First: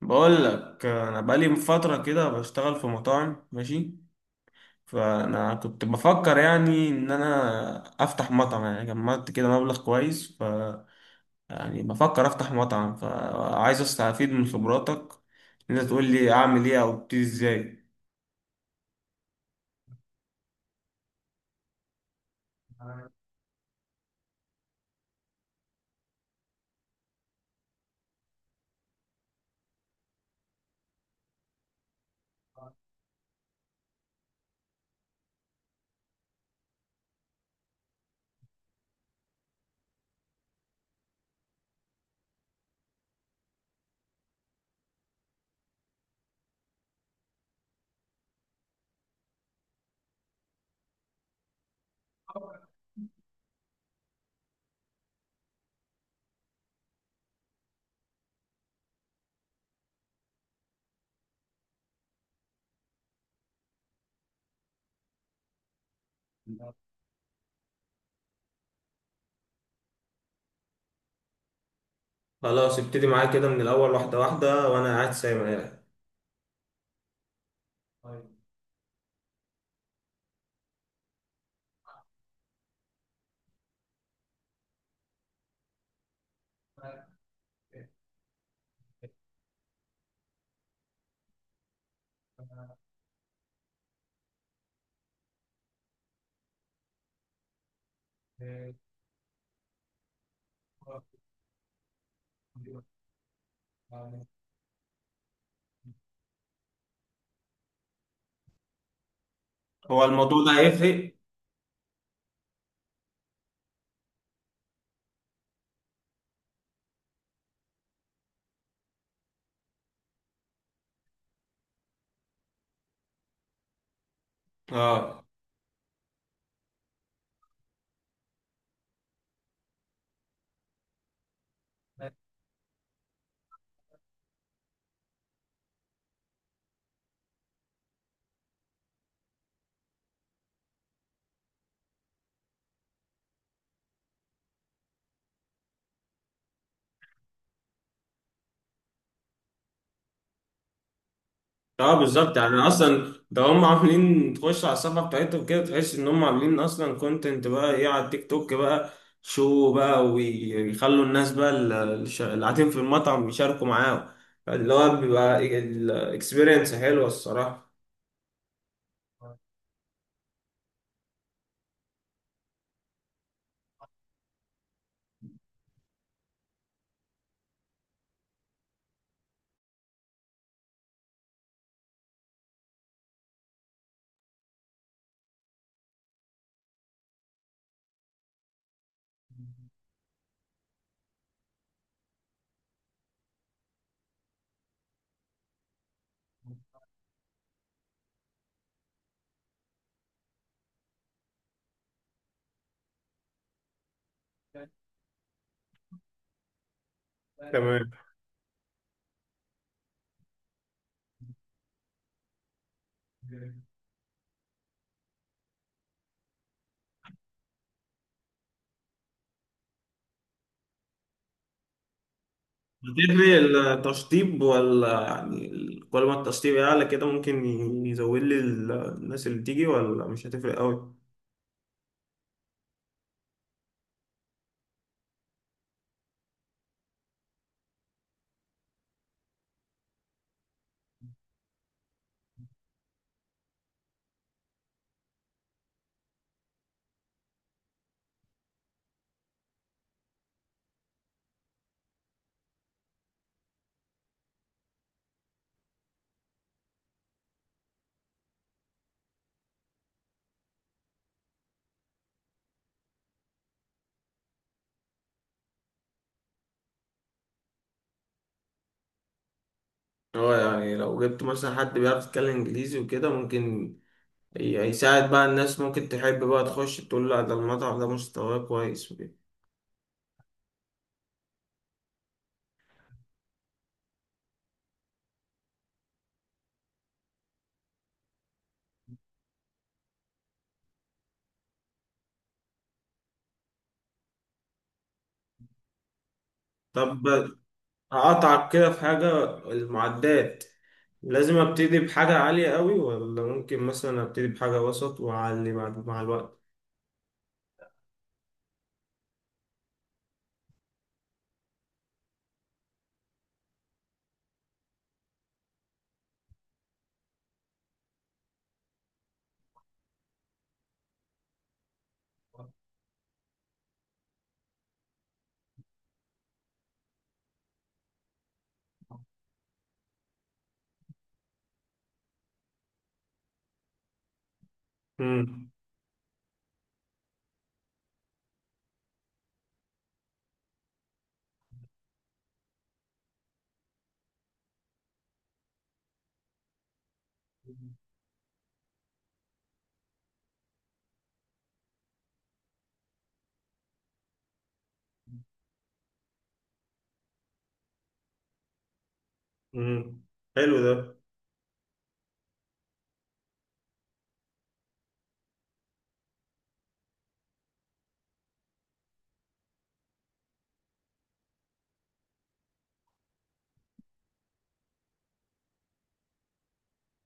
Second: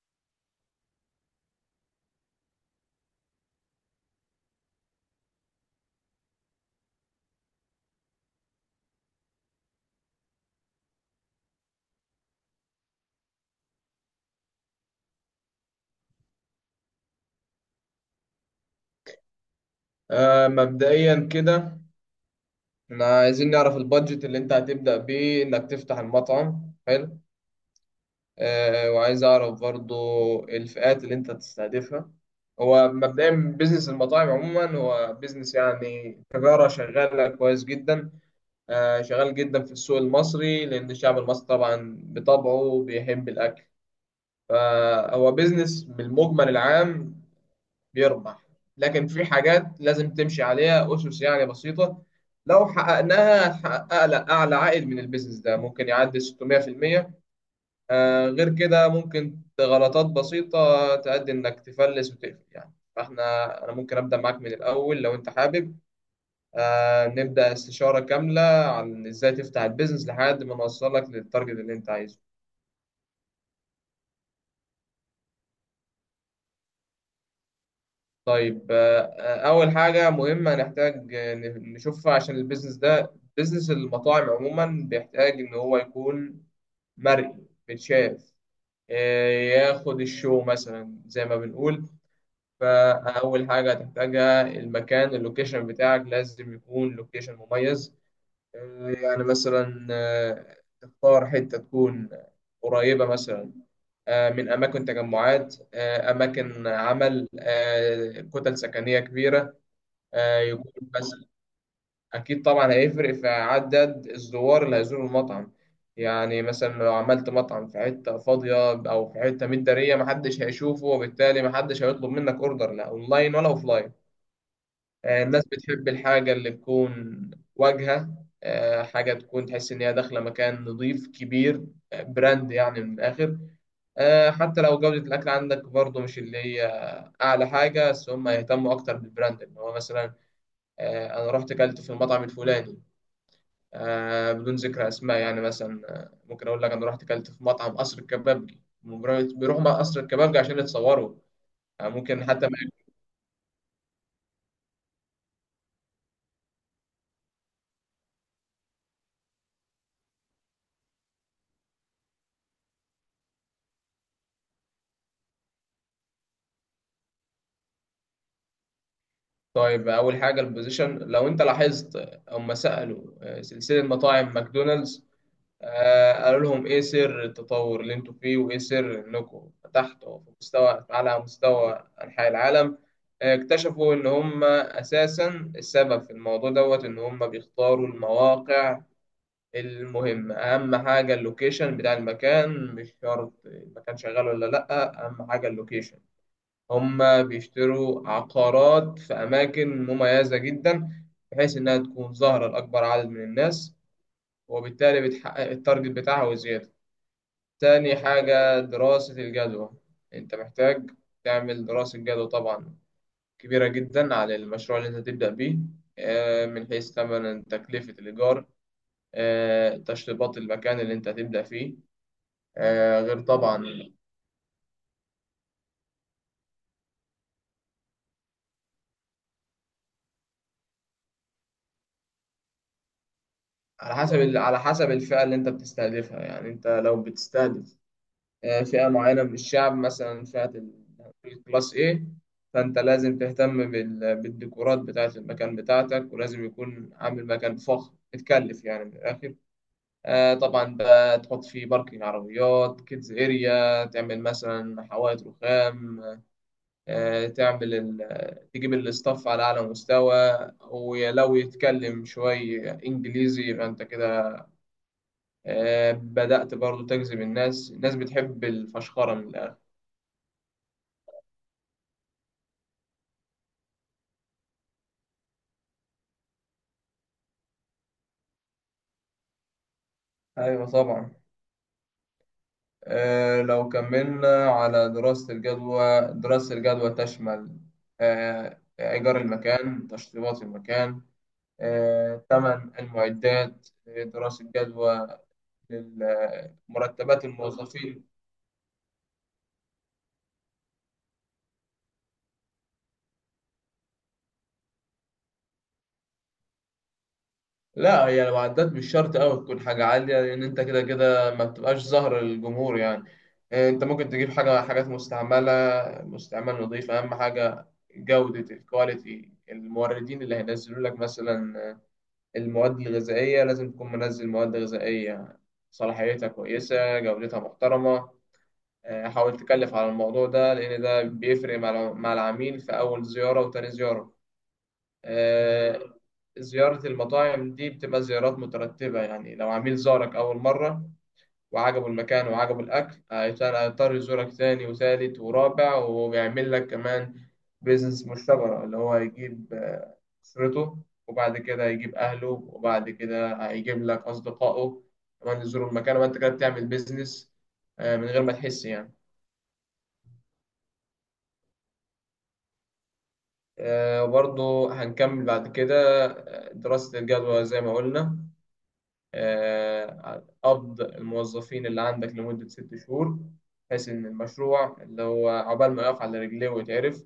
بقول لك انا بقالي من فتره كده بشتغل في مطاعم، ماشي. فانا كنت بفكر يعني ان انا افتح مطعم، يعني جمعت كده مبلغ كويس، يعني بفكر افتح مطعم، فعايز استفيد من خبراتك إن انت تقول لي اعمل ايه او ابتدي ازاي. مبدئيا كده، احنا عايزين نعرف البادجت اللي انت هتبدأ بيه انك تفتح المطعم. حلو. وعايز اعرف برضو الفئات اللي انت هتستهدفها. هو مبدئيا، بيزنس المطاعم عموما هو بيزنس، يعني تجارة شغالة كويس جدا. شغال جدا في السوق المصري، لأن الشعب المصري طبعا بطبعه بيحب الأكل. فهو بيزنس بالمجمل العام بيربح. لكن في حاجات لازم تمشي عليها أسس يعني بسيطة. لو حققناها هتحقق أعلى أعلى عائد من البيزنس ده، ممكن يعدي 600%. غير كده، ممكن غلطات بسيطة تؤدي إنك تفلس وتقفل، يعني فإحنا، أنا ممكن أبدأ معاك من الأول لو أنت حابب. نبدأ استشارة كاملة عن إزاي تفتح البيزنس لحد ما نوصلك للتارجت اللي أنت عايزه. خلاص، ابتدي معايا كده من الأول واحدة واحدة وأنا قاعد سايب عليها. طيب. أول حاجة مهمة نحتاج نشوفها، عشان البيزنس ده، بيزنس المطاعم عموما، بيحتاج إن هو يكون مرئي، بيتشاف، ياخد الشو مثلا زي ما بنقول. فأول حاجة هتحتاجها المكان. اللوكيشن بتاعك لازم يكون لوكيشن مميز. يعني مثلا تختار حتة تكون قريبة، مثلا من أماكن تجمعات، أماكن عمل، كتل سكنية كبيرة، هو الموضوع ده يكون هيفرق؟ مثلا. أكيد طبعا هيفرق في عدد الزوار اللي هيزوروا المطعم. يعني مثلا لو عملت مطعم في حتة فاضية أو في حتة متدارية، محدش هيشوفه، وبالتالي محدش هيطلب منك أوردر، لا أونلاين ولا أوفلاين. اه، الناس بتحب الحاجة اللي تكون واجهة. حاجة تكون تحس إن هي داخلة مكان نظيف كبير. براند يعني، من الآخر. حتى لو جودة الأكل عندك برضه مش اللي هي أعلى حاجة، بس هم يهتموا أكتر بالبراند، إن هو مثلا انا رحت اكلت في المطعم الفلاني. بدون ذكر اسماء، يعني مثلا ممكن اقول لك انا رحت اكلت في مطعم قصر الكبابجي. بيروحوا مع قصر الكبابجي عشان يتصوروا. آه، اه، ممكن بالظبط، حتى يعني ما اصلا ده هم عاملين تخش على الصفحه بتاعتهم كده تحس ان هم عاملين اصلا كونتنت بقى ايه على التيك توك بقى شو بقى، ويخلوا الناس بقى اللي قاعدين في المطعم يشاركوا معاهم، اللي هو بيبقى الاكسبيرينس حلوه الصراحه. طيب، اول حاجه البوزيشن. لو انت لاحظت، هم سالوا سلسله مطاعم ماكدونالدز قالوا لهم: ايه سر التطور اللي انتوا فيه، وايه سر انكم فتحتوا في مستوى على مستوى انحاء العالم؟ اكتشفوا ان هم اساسا السبب في الموضوع دوت، ان هم بيختاروا المواقع. المهم، اهم حاجه اللوكيشن بتاع المكان، مش شرط المكان شغال ولا لا. اهم حاجه اللوكيشن. هما بيشتروا عقارات في اماكن مميزه جدا، بحيث انها تكون ظاهره لاكبر عدد من الناس، وبالتالي بتحقق التارجت بتاعها وزياده. تمام. تاني حاجه، دراسه الجدوى. انت محتاج تعمل دراسه جدوى طبعا كبيره جدا على المشروع اللي انت تبدا بيه، من حيث ثمن تكلفه الايجار، تشطيبات المكان اللي انت هتبدأ فيه، غير بتدري طبعا. التشطيب ولا يعني كل ما التشطيب يعلى كده ممكن يزود لي الناس اللي تيجي، ولا مش هتفرق قوي؟ على حسب الفئة اللي انت بتستهدفها. يعني انت لو بتستهدف فئة معينة من الشعب، مثلا الكلاس A، فانت لازم تهتم بالديكورات بتاعة المكان بتاعتك، ولازم يكون عامل مكان فخم متكلف يعني من الآخر. طبعا بقى تحط فيه باركينج عربيات، كيدز اريا، تعمل مثلا حوائط رخام، تجيب الاستاف على أعلى مستوى. ولو يتكلم شوية إنجليزي يبقى أنت كده بدأت برضو تجذب الناس. الناس بتحب الفشخرة من الآخر. هو يعني لو جبت مثلا حد بيعرف يتكلم انجليزي وكده ممكن يساعد بقى، الناس ممكن تحب بقى تخش تقول لا ده المطعم ده مستواه كويس وكده. أيوة طبعا. لو كملنا على دراسة الجدوى، دراسة الجدوى تشمل إيجار المكان، تشطيبات المكان، ثمن المعدات، دراسة جدوى طب، مرتبات الموظفين. أقطعك كده في حاجة. المعدات، لازم أبتدي بحاجة عالية قوي ولا ممكن مثلا أبتدي بحاجة وسط وأعلي بعد مع الوقت؟ لا، هي لو عدت مش شرط قوي تكون حاجة عالية، لأن أنت كده كده ما بتبقاش ظاهر للجمهور يعني. أنت ممكن تجيب حاجات مستعملة. مستعمل نظيف أهم حاجة. جودة الكواليتي، الموردين اللي هينزلوا لك مثلا المواد الغذائية لازم تكون منزل مواد غذائية صلاحيتها كويسة، جودتها محترمة. حاول تكلف على الموضوع ده، لأن ده بيفرق مع العميل في أول زيارة وتاني زيارة. مم. آه، زيارة المطاعم دي بتبقى زيارات مترتبة. يعني لو عميل زارك أول مرة وعجبه المكان وعجبه الأكل، هيضطر يزورك تاني وتالت ورابع، وبيعمل لك كمان بيزنس مشتبرة، اللي هو هيجيب أسرته. وبعد كده هيجيب أهله، وبعد كده هيجيب لك أصدقائه كمان يزوروا المكان، وأنت كده بتعمل بيزنس من غير ما تحس يعني. مم. حلو ده. وبرضه هنكمل بعد كده. دراسة الجدوى زي ما قلنا، قبض الموظفين اللي عندك لمدة 6 شهور، بحيث إن المشروع اللي هو عقبال ما يقف على رجليه ويتعرف.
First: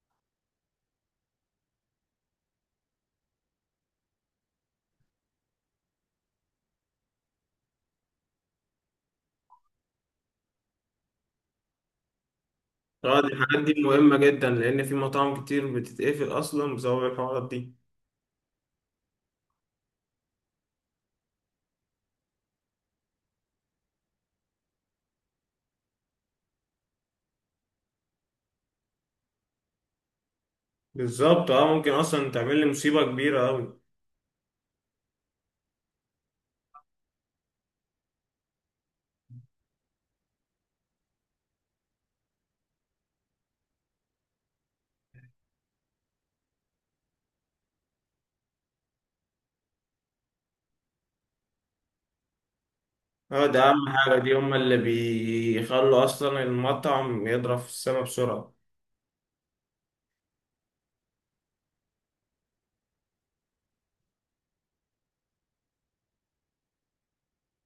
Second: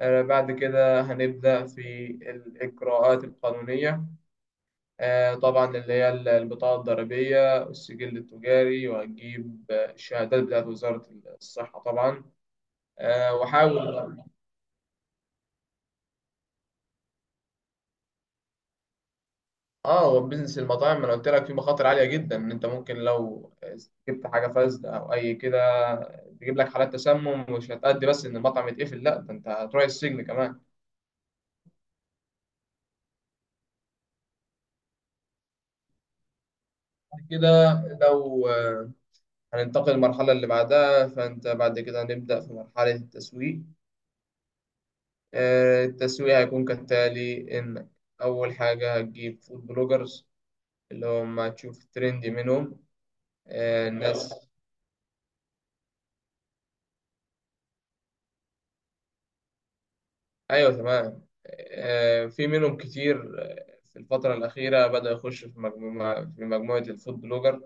بعد كده هنبدأ في الإجراءات القانونية، طبعا اللي هي البطاقة الضريبية والسجل التجاري، وهتجيب الشهادات بتاعت وزارة الصحة طبعا. اه، دي آه، الحاجات وحاول دي مهمة جدا لأن في مطاعم كتير بتتقفل أصلا بسبب الحوارات دي. اه هو بيزنس المطاعم، انا قلت لك فيه مخاطر عاليه جدا، ان انت ممكن لو جبت حاجه فاسده او اي كده، تجيب لك حالات تسمم، مش هتأدي بس ان المطعم يتقفل، لا ده انت هتروح السجن كمان. بالظبط، اه، ممكن أصلا تعمل لي مصيبة كبيرة أوي. بعد كده، لو آه، هننتقل للمرحله اللي بعدها. فانت بعد كده هنبدأ في مرحله التسويق. التسويق هيكون كالتالي، انك اول حاجه هتجيب فود بلوجرز، اللي هم هتشوف ترندي منهم. اه، ده اهم حاجة، دي الناس. هما اللي بيخلوا اصلا المطعم يضرب في السما بسرعة. ايوه، تمام. في منهم كتير. في الفترة الأخيرة بدأ يخش في مجموعة الفود بلوجر.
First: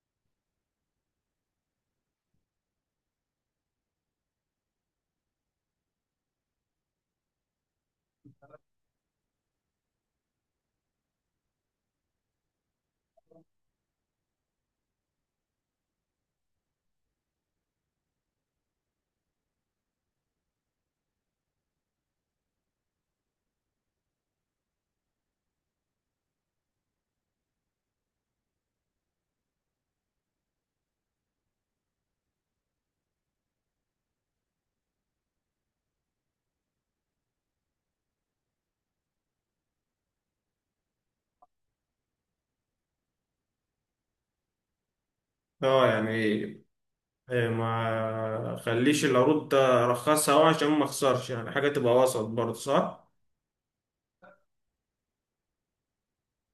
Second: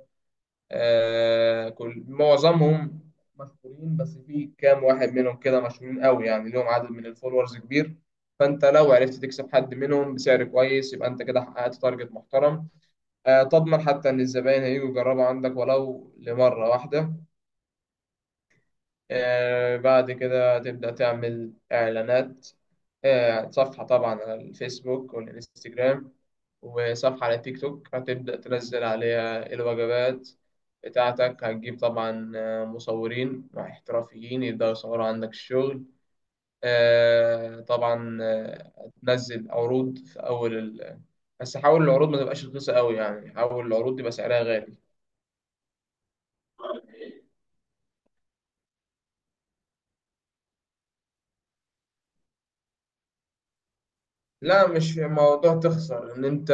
معظمهم مشهورين، بس في كام واحد منهم كده مشهورين قوي، يعني ليهم عدد من الفولورز كبير. فأنت لو عرفت تكسب حد منهم بسعر كويس، يبقى أنت كده حققت تارجت محترم. تضمن حتى إن الزباين هيجوا يجربوا عندك ولو لمرة واحدة. بعد كده تبدأ تعمل إعلانات. صفحة طبعا على الفيسبوك والإنستجرام، وصفحة على تيك توك هتبدأ تنزل عليها الوجبات بتاعتك. هتجيب طبعا مصورين احترافيين يبدأوا يصوروا عندك الشغل. طبعا هتنزل عروض في أول بس حاول العروض ما تبقاش رخيصة قوي، يعني حاول العروض تبقى سعرها غالي. اه، يعني ما خليش العروض ده رخصها أوي عشان ما اخسرش، يعني حاجة تبقى وسط برضه، صح؟ لا، مش في موضوع تخسر، ان انت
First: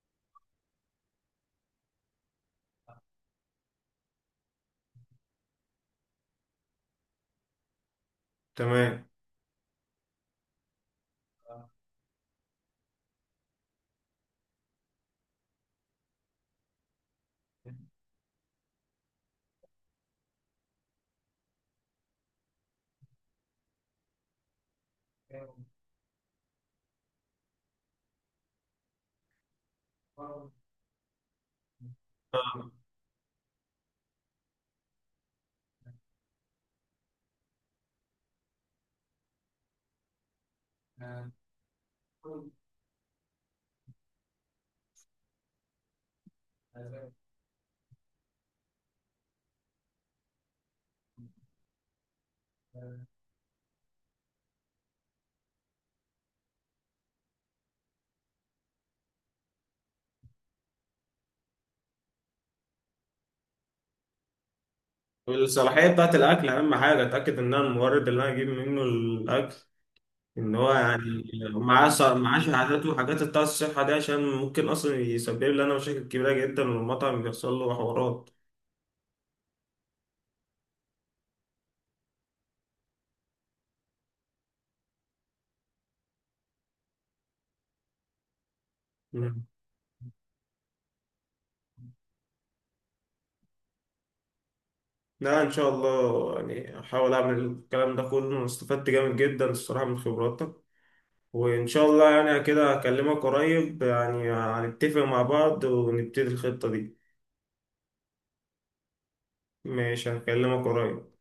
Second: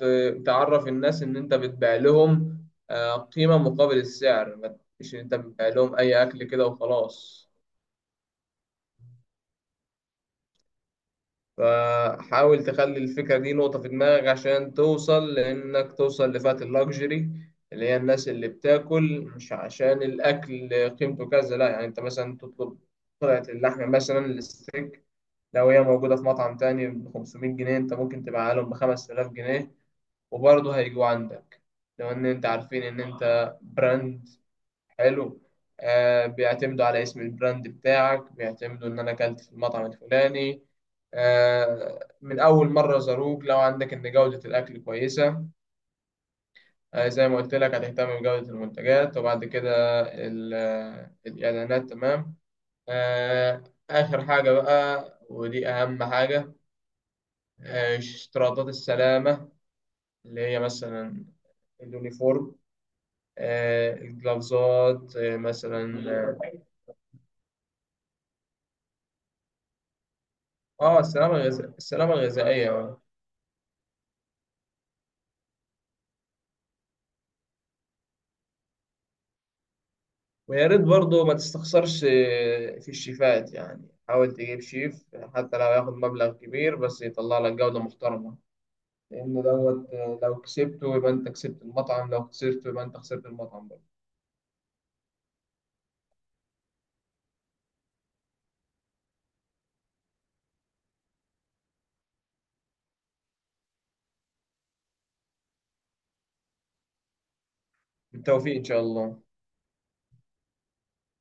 تعرف الناس ان انت بتبيع لهم قيمة مقابل السعر، مش ان انت بتبيع لهم اي اكل كده وخلاص. تمام. فحاول تخلي الفكرة دي نقطة في دماغك، عشان توصل لفئة اللاكجري. اللي هي الناس اللي بتاكل مش عشان الاكل قيمته كذا، لا يعني انت مثلا تطلب قطعة اللحمة، مثلا الستيك، لو هي موجودة في مطعم تاني ب 500 جنيه، انت ممكن تبيعها لهم ب 5000 جنيه وبرضه هيجوا عندك. لو ان انت عارفين ان انت براند حلو، بيعتمدوا على اسم البراند بتاعك، بيعتمدوا ان انا اكلت في المطعم الفلاني آه. من اول مرة زاروك، لو عندك ان جودة الاكل كويسة. زي ما قلت لك هتهتم بجودة المنتجات، وبعد كده الاعلانات. تمام. آه اخر حاجة بقى، ودي اهم حاجة. اشتراطات السلامة، اللي هي مثلا اليونيفورم، الجلافزات، والصلاحية مثلا بتاعت الأكل أهم حاجة، أتأكد إن أنا المورد اللي أنا أجيب منه الأكل ان هو يعني السلامة الغذائية، معاه ص- السلامة معاه الغذائية شهادات آه. وحاجات بتاع الصحه دي، عشان ممكن اصلا يسبب لي انا مشاكل كبيره جدا والمطعم بيحصل له حوارات. ويا ريت برضه ما تستخسرش في الشيفات، يعني حاول تجيب شيف حتى لو ياخد مبلغ كبير بس يطلع لك جودة محترمة. لأن مم. دوت، لو كسبته يبقى أنت كسبت المطعم، لو خسرته يبقى أنت خسرت المطعم برضه. لا، ان شاء الله يعني احاول اعمل الكلام ده كله. أنا استفدت جامد جدا الصراحه من خبراتك، وان شاء الله يعني كده اكلمك قريب، يعني هنتفق مع بعض ونبتدي الخطه دي. بالتوفيق إن شاء الله. ماشي، هكلمك قريب.